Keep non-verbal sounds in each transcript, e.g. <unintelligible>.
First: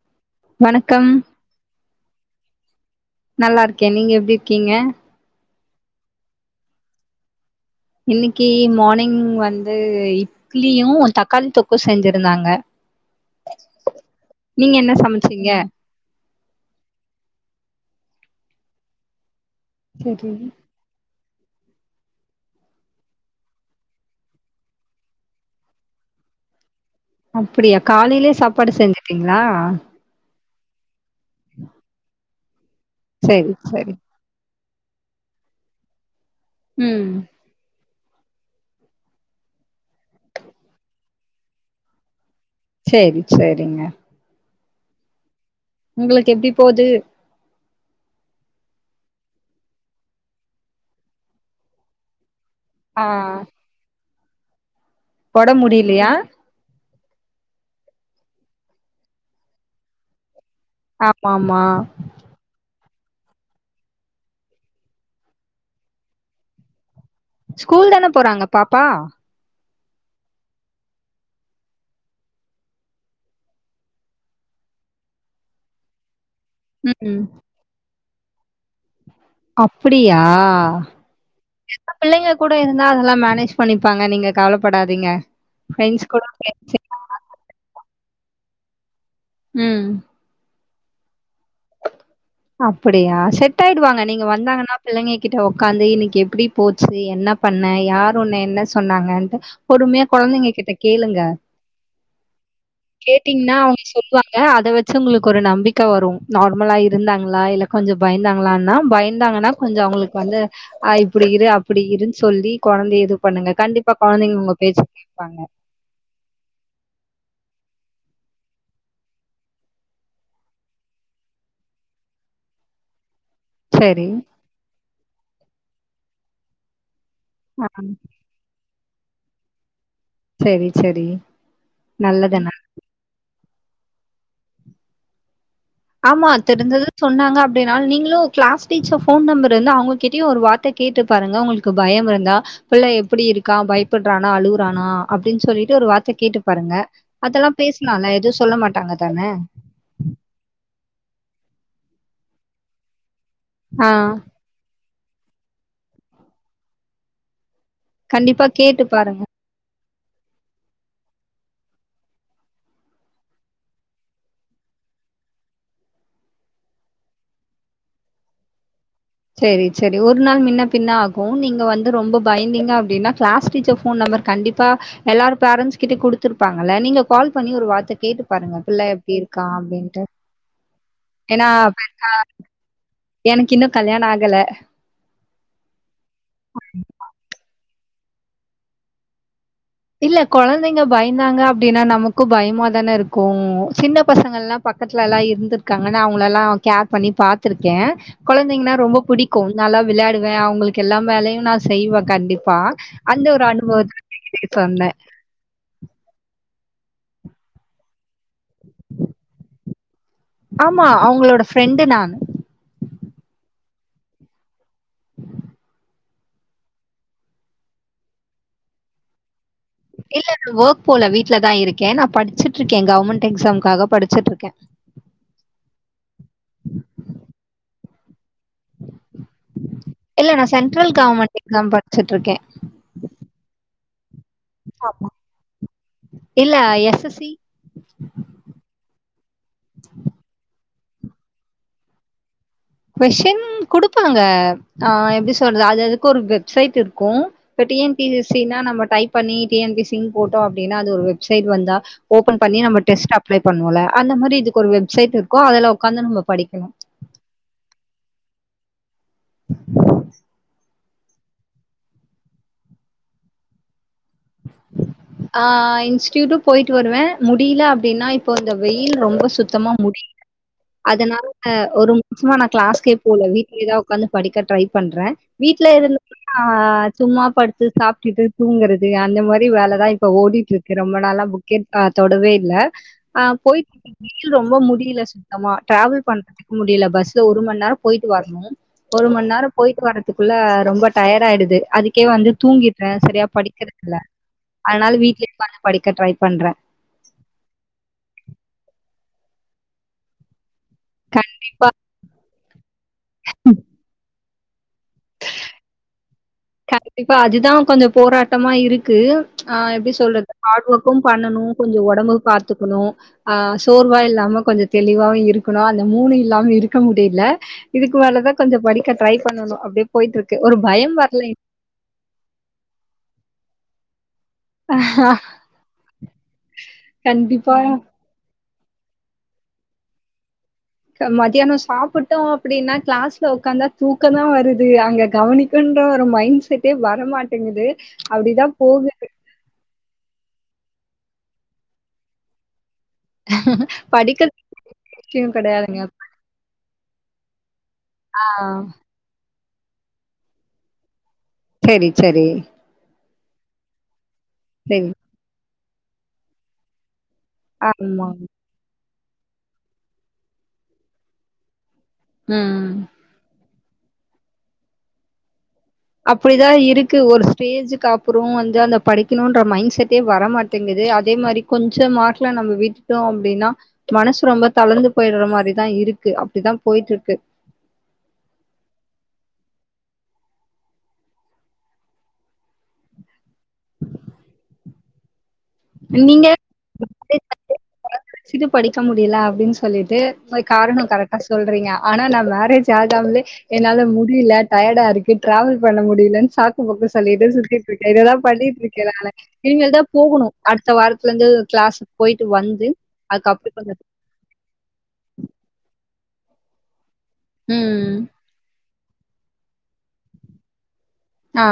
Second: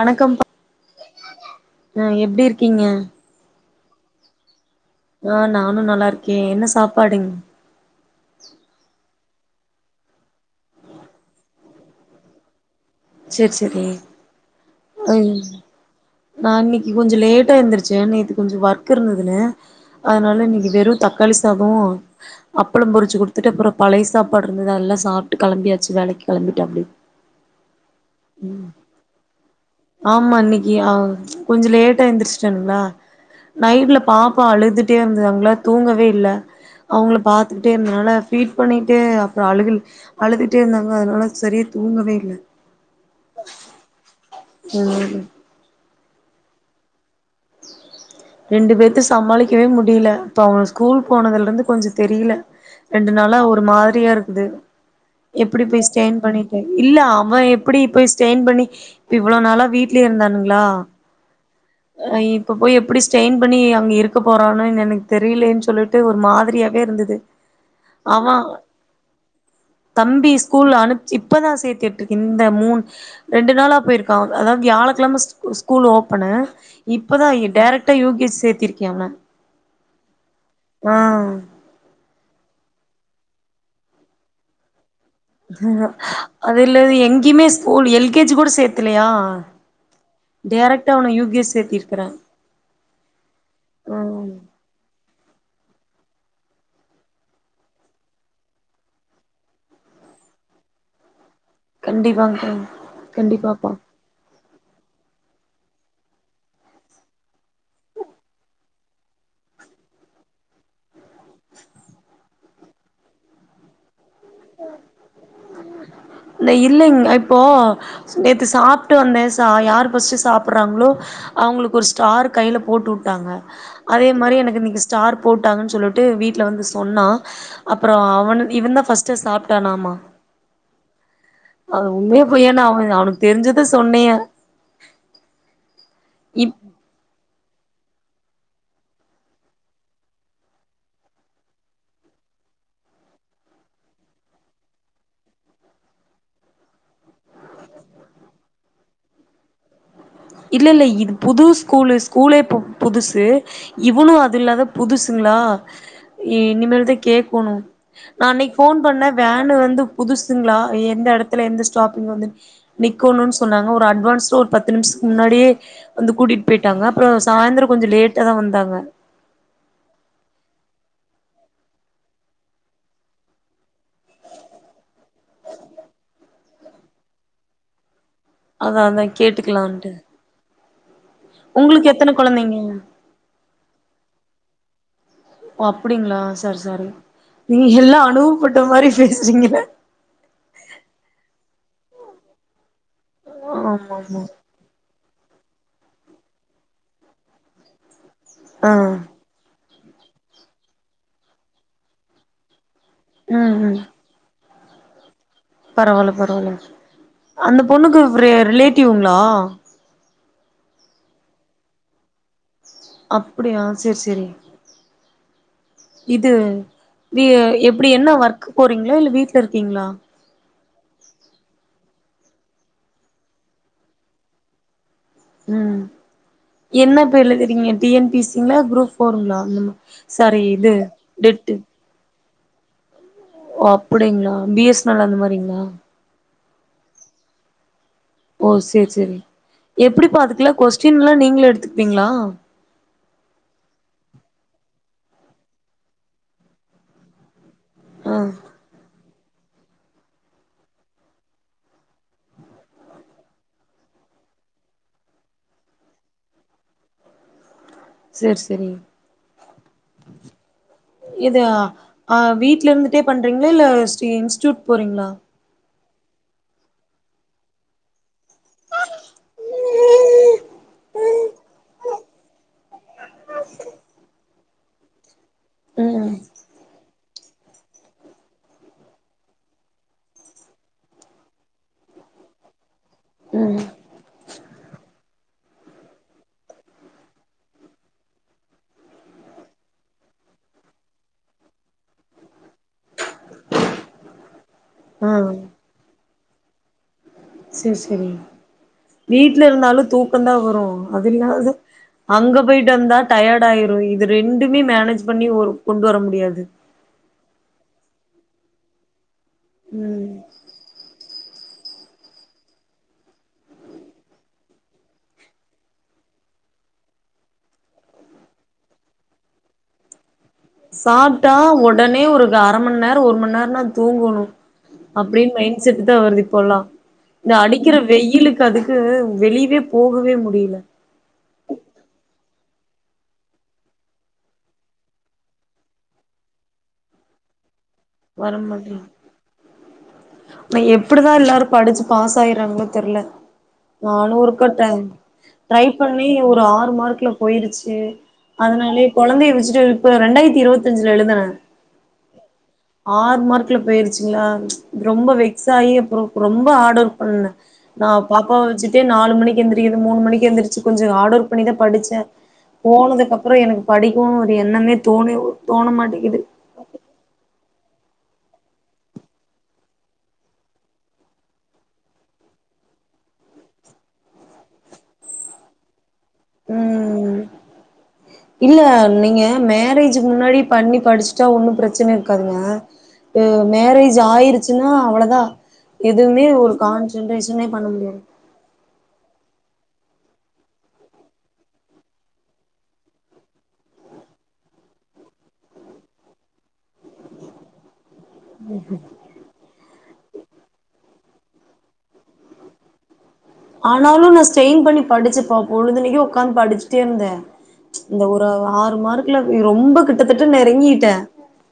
வணக்கம் வணக்கம் அ எப்டி இருக்கீங்க நல்லார்க்கே நீங்க எப்டி இர்க்கீங்க ஆ நானு நல்லார்க்கே என்ன சாப்பாடுங் இன்னிக்கி மார்னிங் வந்து இட்லியு தக்காளி தொக்கு செஞ்சிருந்தாங்க சேர் செரி நீங்க என்ன சமச்சீங்க நா இன்னிக்கி கொஞ்ச லேட்டா எந்திருச்சே நேத்து கொஞ்ச ஒர்க் இருந்துதுனு அதுனால இன்னிக்கி வெறு தக் காளி சாதோ அப்பளோ பொரிச்சு குடுத்துட்டு அப்றோ பழைய சாப்பாடு இருந்ததெல்லா சாப்ட்டு கெளம்பியாச்சு வேலைக்கு கெளம்பிட்டே அப்டியே அப்டியா காலைலே சாப்பாடு செஞ்சுட்டீங்ளா ஆமா இன்னிக்கி அ கொஞ்ச லேட்டா எந்திரிஸ்ட்டன்ங்ளா செரி செரி நைட்ல பாப்பா அழுதுட்டே இருந்ததங்ளா தூங்கவே இல்ல ம் அவங்கள பா த்துக்கிட்டே இருந்தனால ஃபீட் பண்ணீட்டு அப்றோ அழுகல் அழுதுட்டே இருந்தாங்களா அதனால சரியா தூங்கவே இல்ல சேரி சரிங்க ம் உங்களுக் எப்டி போது உ ரெண்டு பேத்த சமாளிக்கவே முடியல இப்ப அவங்க ஸ்கூல் போனதுல இருந்து கொஞ்சோ தெரியல ஆ ரெண்டு நாளா ஒரு மாரியா இருக்குது ஒடம்பு எப்படி போய் முடியலையா ஸ்டெயின் பண்ணி ஏய் இல்ல அவ எப்படி இப்பேய் ஸ்டெயின் பண்ணி இ இவ்ளோ நாளா வீட்லயே இருந்தானுங்ளா ஆமாமா அ இப்போ போய் எப்படி ஸ்ட்டெயின் பண்ணி அங்க இருக்க போறானோனு எனக்கு தெரியலேன் சொல்லிட்டு ஒரு மாதிரியாவே இருந்தது ஸ்கூல் தான அவ போறாங்க பாப்பா தம்பி ஸ்கூல்ல அனுப்ச்சி இப்பதா சேத்தி விட்ருக்கே இந்த மூன் ரெண்டு நாளா போயிருக்கா அதாவது வியாழக்கெழம ஸ் ஸ்கூல் ஓப்பனு ம் இப்பதா டேரக்டா யு கேஜ் சேத்திருக்கே அவன அப்படியா ஆ <inaudible> பிள்ளைங்க கூட இருந்தா அதெல்லா மேனேஜ் பண்ணிப்பாங்க நீங்க கவலப்படாதீங்க அது இலது எங்கேயுமே ஸ்கூல் எல் கே ஜி கூட சேத்திலயா ம் டேரக்டா அவன யு கே ஜி சேத்தியிருக்கிறே அப்டியா செட் ஆயிடுவாங்க நீங்க வந்தாங்கன்னா பிள்ளைங்க கிட்ட உக்காந்து இன்னைக்கு எப்டி போச்சு என்ன பண்ணே யார் உன்ன என்ன சொன்னாங்கன்ட்டு பொறுமையா கொழந்தைங்க கிட்ட கேளுங்க கண்டிப்பாங்க கேட்டீங்ன்னா அவங்க சொல் வாங்க அத வச்சு உங்களுக் ஒரு நம்பிக்க வரு நார்மலா இருந்தாங்களா இல்ல கொஞ்சோ பயந்தாங்களானா பயந்தாங்கன்னா கொஞ்சோ அவங்களுக் வந்து ஆ இப்படி இரு அப்படி இருன் சொல்லி கொழந்தைய இது பண்ணுங்க கண்டிப்பா கொழந்தைங்க உங்க பேச்ச கேப்பாங்க இல்ல இல்லைங்க இப்போ நேத்து சாப்ட்டு வந்தே சா யார் ஃபஸ்ட்டு வந்து சாப்பிட்றாங்களோ அவங்களுக் ஒரு ஸ்டார் கையில போட்டு வுட்டாங்க சரி. அதே மாரி எனக் இன்னைக்கு ஸ்டார் போட்டாங்கன் சொல்லிட்டு வீட்ல வந்து சொன்னா ஆ அப்புறோ அவனு இவன் தா ஃபர்ஸ்டே சாப்டானாமா சரி சரி அது உண்மையோ நல்லது பொய்யானு அவனுக் அவனுக்கு தெரிஞ்சத சொன்னே ஆமா இப் தெரிஞ்சது சொன்னாங்க அப்டின்னா நீங்களு கிளாஸ் டீச்சர் போன் நம்பர் இருந்தா அவங்ககிட்டயு ஒரு வார்த்த கேட்டு பாருங்க உங்களுக் கு பயம் இருந்தா பிள்ள எப்படி இருக்கா பயப்புடுறானா அழுவுறானா அப்படின் சொல்லிட்டு ஒரு வார்த்த கேட்டு பாருங்க அதெல்லா பேசலால்ல எதுவு சொல்ல மாட்டாங்க தான இல்ல இல்ல இது புது ஸ்கூலு ஸ்கூலே இப்ப புதுசு ஆ இவனு அது இல்லாத புதுசுங்ளா ஏ இனிமேல்தா கேக்கணு நா கண்டிப்பா அன்னைக் கேட்டு போன் பண்ணே பாருங்க. வே னு வந்து புதுசுங்ளா எந்த எடத்துல எந்த ஸ்டாப்பிங் வந்து நிக்கோனோன் சொன்னாங்க ஒரு அட்வான்ஸ்டா ஒரு பத்து நிமிஷ முன்னாடியே வந்து கூட்டிட்டு போயிட்டாங்க அப்புறோ சாயந்தரோ கொஞ்சோ லேட்டா தா வந்தாங்க செரி செரி ஒரு நாள் முன்ன பின்ன ஆகு நீங்க வந்து ரொம்ப பயந்திங்க அப்டின்னா கிளாஸ் டீச்சர் போன் நம்பர் கண்டிப்பா எல்லார் பேரன்ட்ஸ் கிட்டயு குடுத்துருப்பாங்கள்ள நீங்க கால் பண்ணி ஒரு வார்த்த கேட்டு பாருங்க அதா புள்ள அதா எப்டி இருக்கா கேட்டுக்கலான்ட்டு அப்டின்ட்டு ஏனா <inaudible> உங்களுக்கு எத்தன கொழந்தைங்க எனக்கு இன்னு கல்யாண ஆகல ஓ அப்டிங்களா சாரி சாரி நீங்க எல்லா அனுபப்பட்ட மாரி பேசுறீங்க இல்ல கொழந்தைங்க பயந்தாங்க அப்டின்னா நமக்கும் பயமா தான இருக்கும் ஆமா சின்ன ஆமா பசங்கள் எல்லாம் பக்கத்துலல்லாம் இருந்திருக்காங்க அவங்கள எல்லாம் கேர் பண்ணி பாத்திருக்கேன் ஆ கொழந்தைங்கன்னா ரொம்ப பிடி நல்லா விளையாடுவேன் அவூங்களுக்கு எல்லாம் வேலையும் நான் செய்வேன் கண்டிப்பா அந்த ஒரு ம் அனுபவத்த சொன்னே பரவால பரவால அந்த பொண்ணுக்கு ரிலேட்டிவ்ங்ளா ஆமா அவுங்களோட ஃப்ரெண்டு நா அப்டியா சேரி சேரி <inaudible> இது எப்டி என்ன ஒர்க் போறீங்களா இல்ல வீட்ல இருக்கீங்களா இல்ல நா ஒர்க் போல வீட்லதா இருக்கே நா படிச்சுட்டு இருக்கே கவர்ன்மெண்ட் எக்ஸாம்காக படிச்சிட்டு இருக்கே உம் என்ன பேர்ல எழுதுரிங்க டிஎன்பிசி இல்ல குரூப் ஃபோருங்களா சாரி இது டெட் வச்சுட் இருக்கே ஓ அப்டிங்களா பிஎஸ்னல் அந்த மாரிங்களா இல்ல எஸ்எஸ்சி ஓ சேரி சேரி எப்டிப்பா அதுக்கலா கொஸ்டின் எல்லா நீங்களே எடுத்துப்பீங்களா கொஸின் குடுப்பாங்க ஆ எப்டி சொல்றது அது அதுக்கு ஒரு வெப்சைட் இருக்கு இப்போ டிஎன்பி ஆ சின்னா நம்ம டைப் பண்ணி டிஎன்பிசின்னு போட்டா அப்டின்னு ஒரு வெப்சைட் வந்தா ஓபன் பண்ணி நம்ம டெஸ்ட் அப்ளை பண்ணுவோல அந்த மாரி இதுக்கு ஒரு வெப்சைட் இருக்கு அதுல உக்காந்து நம்ம படிக்கணு சேர் செரி <inaudible> இது அ வீட்ல இருந்துட்டே பண்றீங்களா இல்ல இன்ஸ்டூட் போறீங்ளா அ இன்ஸ்டியூட்டும் போயிட்டு வருவேன் முடியல அப்டின்னா இப்போ இந்த வெயில் ரொம்ப சுத்தமா முடி அதனால ஒரு மாசமா நான் கிளாஸ்கே போல வீட்லயே தான் உக்காந்து படிக்க ட்ரை பண்றேன் வீட்ல ம் இருந்துட்டு நா சும்மா படிச்சு ட்டு சாப்டுட்டு தூங்கறது அந்த மாரி வேலைதான் இப்ப ஓடிட்டு இருக்கு ரொம்ப நாளா புக்கே தொடவே இல்ல அ போயிட் வெயில் ரொம்ப முடியல சுத்தமா டிராவல் பண்றதுக்கு முடியல பஸ்ல ஒரு மணி நேரம் போயிட்டு வரணும் ஒரு மணி நேரோம் போயிட்டு வர்றதுக்குள்ள ரொம்ப டயர்ட ஆயிடுது அதுக்கே வந்து தூங்கிடுறேன் சரியா படிக்கிறது இல்ல அதனால ஆ வீட்லயே உக்காந்து படிக்க ட்ரை பண்றேன் சேரி சேரி வீட்ல இருந்தாலும் தூக்கம் தான் வரும் அது இல்லாது கண்டிப்பா அங்க போயிட்டு வந்தா டயர்ட் ஆயிரும் இது ரெண்டுமே மேனேஜ் பண்ணி ஒரு கொண்டு வர முடியாது கண்டிப்பா அதுதான் கொஞ்சம் போராட்டமா இருக்கு ஆ எப்டி ம் சொல்றது ஹார்ட் ஒர்க்கும் பண்ணணும் கொஞ்சம் உடம்பும் பாத்துக்கணும் அ சோர்வா இல்லாம கொஞ்சம் தெளிவாவும் இருக்கணும் அந்த மூணு இல்லாம இருக்க முடியல இதுக்கு மேலதான் கொஞ்சோ படிக்க ட்ரை பண்ணணும் அப்டி போயிட் இருக்கு ஒரு பயம் சாப்ட்டா வரல உடனே ஒரு அர மணி நேரம் ஒரு மணி நேரம்னா தூங்கணும் அப்டின்னு மைண்ட் செட் தான் வருது இப்போல்லாம் இந்த கண்டிப்பா அடிக்கிற வெயிலுக்கு அதுக்கு வெளியவே போகவே முடியல மத்தியானம் சாப்ட்டோம் அப்டின்னா கிளாஸ்ல உக்காந்தா தூக்கம் தான் வருது அங்க கவனி இருக்குன்ற ஒரு மைண்ட் செட்டே வரமாட்டேங்குது அப்டிதா வரமாட்டிங் போகு இப் எப்டிதா எல்லாரு படிச்சு பாஸ் ஆயிறாங்களோ தெரில நானு படிக்கிற இருக்கட்ட விஷ்யோ ட்ரை கெடையாதுங்க பண்ணி ஏ ஒரு ஆறு மார்க்ல போயிருச்சு ஆ அதுனாலே கொழந்தையை வச்சிட்டு இப்ப ரெண்டாயிரத்தி இருவத்தி அஞ்சுல எழுதுனே சேரி சேரி ஆறு மார்க்ல போயிருச்சுங்ளா செரி ரொம்ப வெக்ஸ் ஆயி அப்றோ ரொம்ப ஹார்ட் ஒர்க் பண்ண நா ஆமா பாப்பாவ வச்சிட்டே நாலு மணிக்கு எழுந்திக்கிறது மூணு மணிக்கு எழுந்திருச்சி கொஞ்சோ ஹார்ட் ஒர்க் பண்ணிதா படிச்சே ம் போனதுக்கப்றோ எனக்கு படிக்குனு ஒரு எண்ணமே தோனு தோண மாட் அப்டிதா இருக் க்கு ஒரு ஸ்டேஜுக்கு அப்றோ வந்து அந்த படிக்கணுன்ற மைண்ட செட்டே வர மாட்டேங்குது அதே மாரி கொஞ்சோ மார்க்ல நம்ம விட்டுட்டோ அப்டின்னா மனசு ரொம்ப தளர்ந்து போயிடுற மாரிதா இருக்கு அப் இப்டி தா போயிட்டு இருக்கு ம் இல்ல நீங்க மேரேஜ்க்கு முன்னாடி பண்ணி படிச்சுட்டா ஒன்னு பிரச்சன இருக்காதுங்க இ மேரேஜ் ஆயிருச்சுன்னா அவ்ளோதா எதுவுமே ஒரு கான்சன்ட்ரேஷனே பண்ண முடியாது வச்சிட்டு படிக்க முடியல அப்டின்னு சொல்லிட்டு போய் காரணோ கரெக்டா சொல்றீங்க ஆனா நா மேரேஜ் ஆகாமலே என்னால முடியல டயடா இருக்கு டிராவல் பண்ண முடியலன்னு சாக்குபோக்கு சொல்லிட்டு சுத்திட்டு இருக்கே இததா பண்ணிட்டு இருக்கே நானு இனி மேல் தா போகுணு அடுத்த வாரத்துலருந்து கிளாஸ் போயிட்டு வந்து அதுக்கப்றோ கொஞ்ச ஆனாலு நா ஸ்டெயின் பண்ணி படிச்சப்பா பொழுதுன்னிக்கு உக்காந்து படிச்சுட்டே இருந்தே ம் இந்த ஒரு ஆறு மார்க்குல ரொம்ப கிட்டத்திட்ட நெருங்கிட்டே ஆ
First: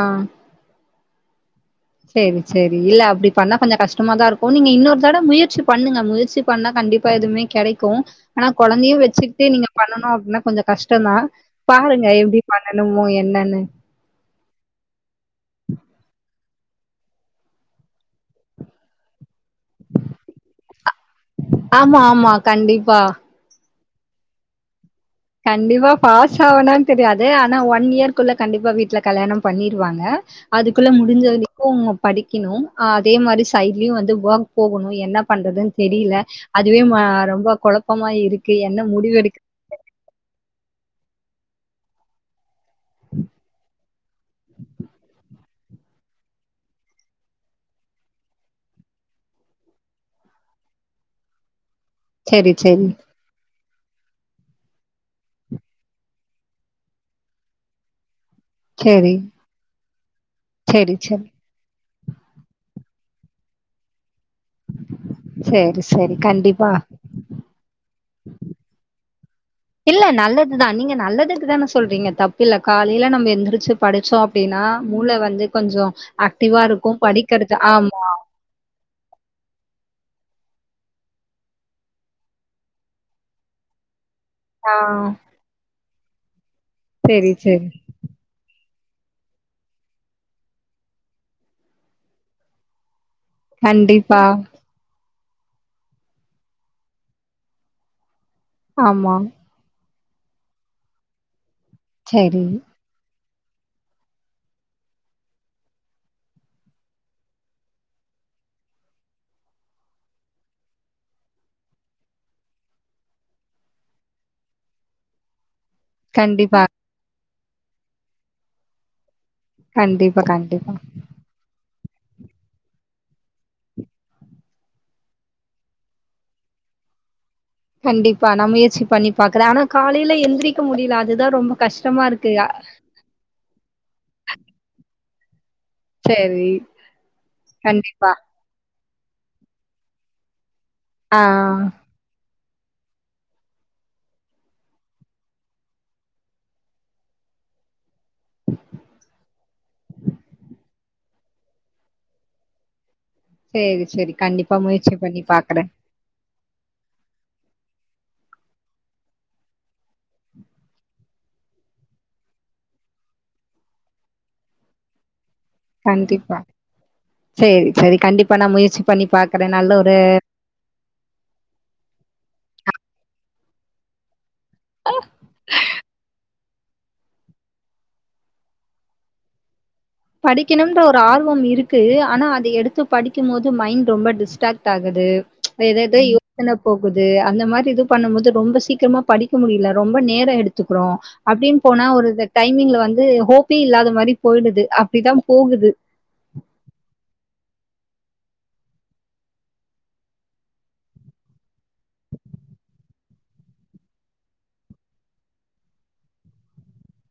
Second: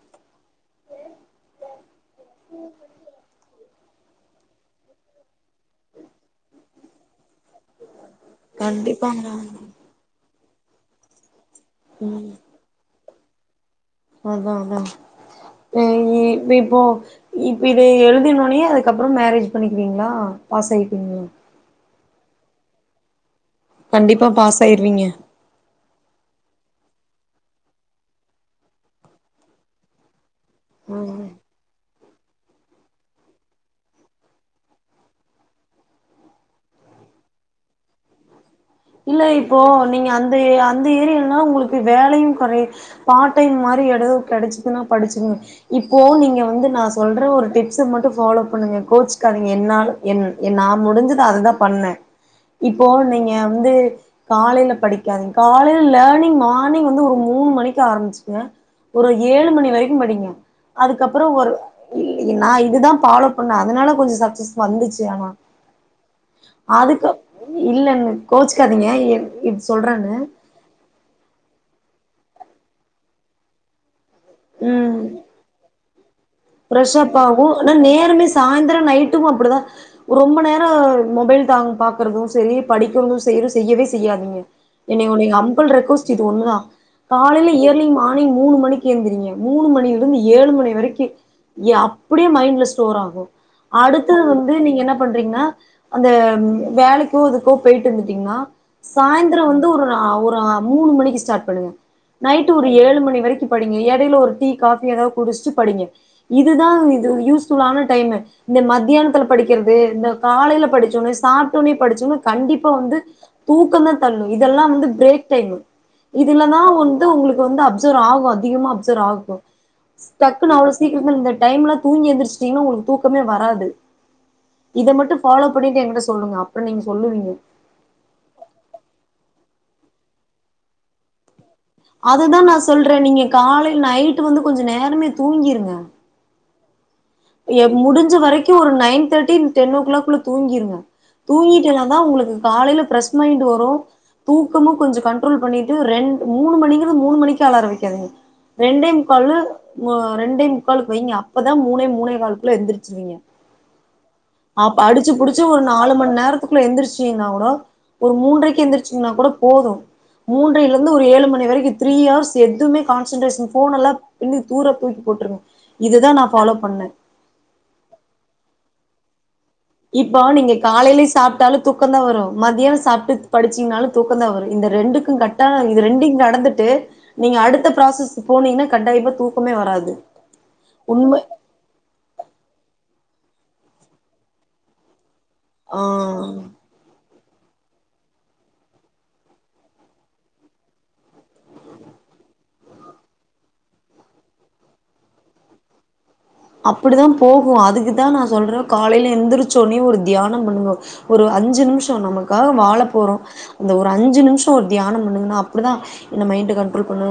சேரி சேரி இல்ல அப்டி பண்ணா கொஞ்சோ கஷ்டமா தா இருக்கு நீங்க இன்னொரு தடவ முயற்சி பண்ணுங்க முயற்சி பண்ணா கண்டிப்பா எதுமே கெடைக்கு ஆனா கொழந்தையு கண்டிப்பாங்க வச்சுகிட்டு நீங்க பண்ணனு அப்டின்னா கொஞ்சோ கஷ்டோ தா பாருங்க எப்டி பண்ணலமோ என்னன்னு அதா அதா இ இப்போ இப்ப இத எழுதினோனே அதுக்கப்றோ மேரேஜ் பண்ணிக்கிவீங்ளா பாஸ் ஆகிட்டிங்ளா ஆமா ஆமா கண்டிப்பா கண்டிப்பா பாஸ் ஆயிருவீங்க கண்டிப்பா பாஸ் ஆவானான்னு தெரியாது ஆனா ஒன் இயர்க்குள்ள கண்டிப்பா வீட்ல கல்யாணோ பண்ணிருவாங்க அதுக்குள்ள முடிஞ்ச ம் வரியு குங்கோ படிக்குணு அதே மாரி சைட்லியு வந்து ஒர்க் போவுணு என்ன பண்றதுனு தெரியில அதுவே மா ரொம்ப கொழப்பமா இருக்கு என்ன முடிவு இல்ல எடுக் இப்போ நீங்க அந்த ஏ அந்த ஏரியல்னா உங்களுக்கு வேலையு கொறையுது பார் டைம் மாரி எடவோ கெடைச்சிதுன்னா படிச்சிருன்னு இப்போ நீங்க வந்து நா சொல்ற ஒரு டிப்ஸ மட்டு ஃபாலோ பண்ணுங்க கோச்சிக்காதீங்க என்னால என் என் நா முடிஞ்சத அததா பண்ண சரி, சரி, இப்போ நீங்க வந்து காலையில படிக்காதீங்க காலையில லேர்னிங் மார்னிங் வந்து ஒரு மூணு மணிக்கு ஆரம்பிச்சிக்கிங்க ஒரு சரி, ஏழு மணி வரைக்கு படிங்க சரி, சரி, அதுக்கப்றோ ஒரு இல்ல நா இதுதா ஃபாலோ பண்ண அதுனால கொஞ்சோ சக்சஸ் வந்துச்சி ஆனா சரி, சரி. கண்டிப்பா. அதுக்கப் இல்லன்னு கோச்சிக்காதீங்க இத் இது சொல்றன்னு நல்லதுதா நீங்க நல்லதுக்கு தான சொல்றீங்க தப்பில்ல காலையில நம்ம எந்திரிச்சி படிச்சோ அப்டின்னா ம் மூள வந்து கொஞ்ச ஆக்டிவா இருக்கு படிக்கிறது ஆமா சாய்ந்திர நைட்கு அப்டிதா ரொம்ப நேர மொபைல் தா பாக்கறது செரி படிக்கிறது செரி செய்யவே செய்யாதுங்க ஆ என்னை உன்னை அம்புல் ரெக்வஸ்ட் இது ஒண்ணுதா சரி, காலைல சரி. இயர்லிங் மார்னிங் மூணு மணிக்கி எந்தி நீங்க மூணு மணிலருந்து ஏழு மணி வரைக்கி ஏ அப்டியே மைண்ட்ல ஸ்டோர் ஆகு கண்டிப்பா அடுத்தது வந்து நீங்க என்னப் பிட்றீங்கனா அந்த வேலைக்கோ இதுக்கோ போயிட்டு இருந்துட்டீங்கனா ஆமா சாய்ந்திர வந்து ஒரு அ ஒரு அ மூணு மணிக்கு ஸ்டார்ட் பண்ணுங்க சரி நைட் ஒரு ஏழு மணி வரைக்கு படிங்க எடைல ஒரு டீ காபி ஏதாது குடிச்ட்டு படிங்க இதுதா இது யூஸ்ஃபுல்லான டைமு இந்த மத்தியானத்துல படிக்கிறது இந்த காலைல படிச்சோனே சாப்ட்டோனே படிச்சோங் கண்டிப்பா வந்து தூக்கந்தா தள்ளு இதெல்லா வந்து பிரேக் டைமு இதுலநா கண்டிப்பா வந்து உங்ளுக்கு வந்து அப்சர்வ் ஆகு அதிகமா அப்சர்வ் ஆகு கண்டிப்பா டக்குன்னு அவ்ளோ கண்டிப்பா சீக் இன்னு இந்த டைம்ல தூங்கி எழுந்துரிச்சிட்டீங்னா உங்ளுக்கு தூக்கமே வராது இத மட்டு ஃபாலோ பண்ணிட்டு எங்கிட்ட சொல்லுங்க அப்றோ நீங்க சொல்லுவீங்க கண்டிப்பா நா முயற்சி பண்ணி பாக்ற ஆனா காலில எந்திரிக்க முடில அதுதா ரொம்ப கஷ்டமா இருக்கு அதுதா அ நா சொல்ற நீங்க காலைல நைட் வந்து கொஞ்சோ நேரமே தூங்கிருங்க சேரி எ முடிஞ்ச வரைக்கு ஒரு நைன் தேர்ட்டி டென் ஓ கிளாக்குள்ள தூங்கிருங்க ஆ தூங்கிட்டு எழுந் தா உங்கக்கு காலைல ஃபிரெஷ் மைண்ட் வரு தூக்கமு கொஞ்ச கண்ட்ரோல் பண்ணிட்டு ரெண் மூணு மணிங்கிறது மூணு மணிக்கு அலார வெக்காதீங்க ரெண்டே முக்காலு ரெண்டே முக்காலுக்கு வைங்க அப்பதா மூணே மூணு மூணே காலுக்குள்ள எந்திரிச்சிருவீங் சரி சரி கண்டிப்பா அப் முயற்சி அடிச்சி பண்ணி புடிச்சி ஒரு பாக்குறே நாலு மண் நேரத் துல எந்திரிச்சிங்னா கூட ஒரு மூன்றரைக்கு எந்திரிச்சிங்னா கூட போது மூன்றைல இருந்து ஒரு ஏழு மணி வரைக்கு த்ரீ ஹவர்ஸ் எதுமே கான்சன்ட்ரேஷன் ஃபோன் எல்லா பின்னுக் தூர தூக்கி போட்ருவ கண்டிப்பா சேரி சேரி கண்டிப்பா நா முயற்சி பண்ணி பாக்குற நல்ல இப்போ நீங்க காலைல்லே சாப் ட்டாலு தூக்கந்தா வரு மதியான சாப்ட்டு படிச்சிங்னாலு தூக்கந்தா வரு இந்த ரெண்டுக்கு கட்டாயோ இந்த ரெண்டைங் கட ந்து வந்துட்டு நீங்க அடுத்த ப்ராசஸ் போனீங்கனா கட்டாய்மா தூக்கமே வராது படிக்ணுன்ற ஒர் உண்ம ஆர்வம் இரு க்கு ஆனா அத எடுத்து படிக்கு போது மைண்ட் ரொம்ப டிஸ்ட்ராக்ட் ஆகுது ஏதேதோ ஆ யோசன போகுது அந்த மாரி இது பண்ணும் போது ரொம்ப சீக்கிரமா படிக்க முடில ரொம்ப நேர எடுத்துக்றோ அப்டின் போனா ஒரு இத டைமிங்ல வந்து ஹோப்பே இல்லாத மாரி போயிடுது அப்டிதா போகுது அப்டித்தா போகு அதுக்குதா நா சொல்ற காலைல எந்திரச்சோனே ஒரு தியானம் பண்ங்கோ ஒரு அஞ்சு நிமிஷோ நமக்காக வாழப்போறோ அந்த ஒரு அஞ்சு நிமிஷோ ஒரு தியானோ பண்ணுங்கனா அப்டிதா என்ன மைண்ட் கண்ட்ரோல் பண்ணு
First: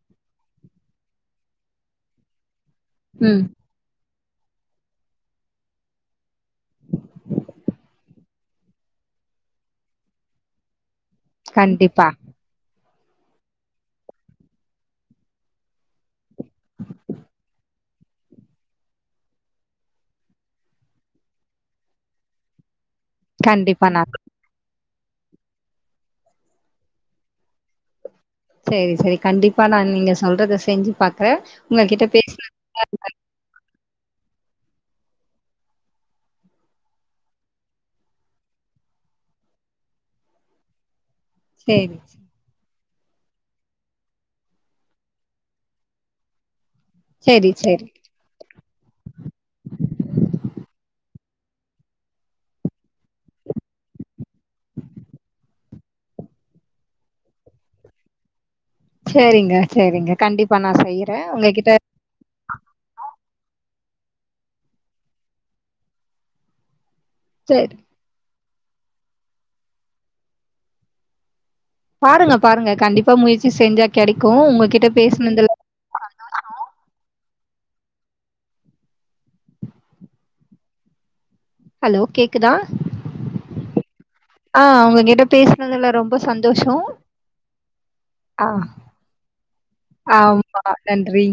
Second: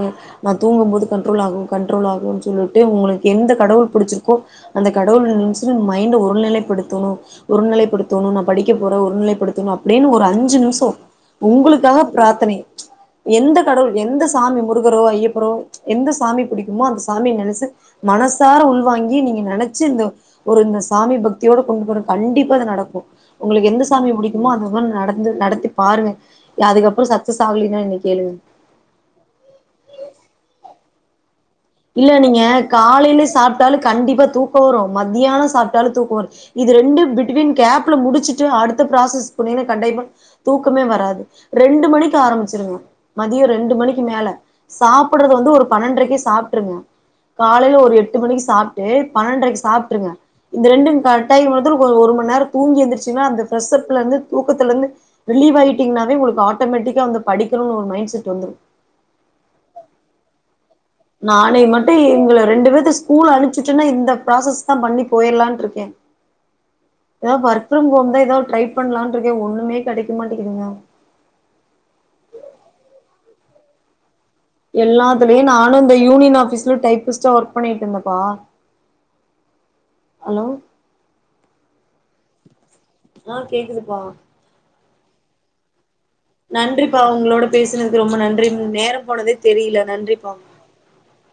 நா தூங்கும் போது கண்ட்ரோல் ஆகு கண்ட்ரோல் ஆகு சொல்லிட்டு உங்ளுக்கு ம் எந்த கடவுள் புடிச்சிருக்கோ அந்த கடவுள் நெனச்சு மைண்ட் ஒரு நிலை ப்படுத்தணு ஒரு நிலைப்படுத்தணு நா படிக்க போற ஒரு நிலைப்படுத்தணு அப்டின்னு ஒரு அஞ்சு நிமிஷோ உங்களுக்காக கண்டிப்பா பிராத்தனை எந்த கடவுள் எந்த சாமி முருகரோ ஐயப்பரோ எந்த சாமி புடிக்குமோ அந்த சாமிய நெனச்சு மனசார உள்வாங்கி நீங்க நெனச்சு இந்த ஒரு இந்த சாமி பக்தியோட கொண்டு போற கண்டிப்பா அது நடக்கோ உங்ளுக்கு எந்த கண்டிப்பா நா சாமி புடிக்கு மோ அதெல்லா நடந்து நடத்தி பாருங்க அதுக்கப்றோ சக்ஸஸ் ஆகலின்னா என்ன கேளுங்க செரி செரி கண்டிப்பா நா நீங்க சொல்றத செஞ்சு பாக்குற இல்ல நீங்க காலையில சாப்ட்டாலு கண்டிப்பா தூக்கோ வரு மத்தியானோ சாப்ட்டாலு தூக்கம் வரு இது ரெண்டு பிட்வீன் கேப்ல முடிச்சிட்டு அடுத்த ப்ராசஸ் பண்ணிங்க கண்டயப்ப தூக்கமே வராது ரெண்டு சேரி மணிக்கு ஆரம்பிச்சிருங்க மதியோ ரெண்டு மணிக்கு மேல சாப்புடுறது வந்து ஒரு பன்னென்றரைக்கு சாப்ட்டுருங்க சேரி காலையில சேரி ஒரு எட்டு மணிக்கு சாப்ட்டு பன்னென்ரைக்கு சாப்ட்டுருங்க இந்த ரெண்டு கட்டாயோ <unintelligible> ஒரு மணி நேரோ தூங்கி எழுந்துச்சிங்கனா அந்த ஃப்ரெஷப்லருந்து தூக்கத்துல இருந்து ரிலீவ் ஆயிட்டிங்கனாவே உங்களுக்கு ஆட்டோமேட்டிக்கா வந்து படிக்கணும்னு ஒரு மைண்ட் செட் வந்துடு செரிங்க செரிங்க கண்டிப்பா நா செய்ய நாளை மட்டு இவுங்கள ரெண்டு பேத்த ஸ்கூல் அனுபிச்சுட்டுன்னா இந்த ப்ராசஸ் தா பண்ணி போயிறலானு இருக்கே ஏதா சே ஒர்க் ஃப்ரம் ஹோம் தா ஏதாவ் ட்ரை பண்ணலான்னு இருக்க ஒண்ணுமே கெடைக்க மாட்டிகுது மேம் பாருங்க பாருங்க கண்டிப்பா முயற்சி செஞ்சா கிடைக்கோ உங்ககிட்ட பேசுனதுல த யூனியன் சந்தோஷம். ஆஃபீஸ்ல டைபிஸ்டா ஒர்க் பண்ணிட்டு இருந்தப்பா ஹலோ ஹலோ கேக்குதா ஆ கேக்குதுப்பா ஆ அவுங்க கிட்ட பேஸ் னதுல ரொம்ப சந்தோ நன்றிப்பா உங்களோட பேசுனதுக்கு ரொம்ப நன்றி ஆ நேரம் போனதே தெரியில நன்றிப்பா பா நன்றி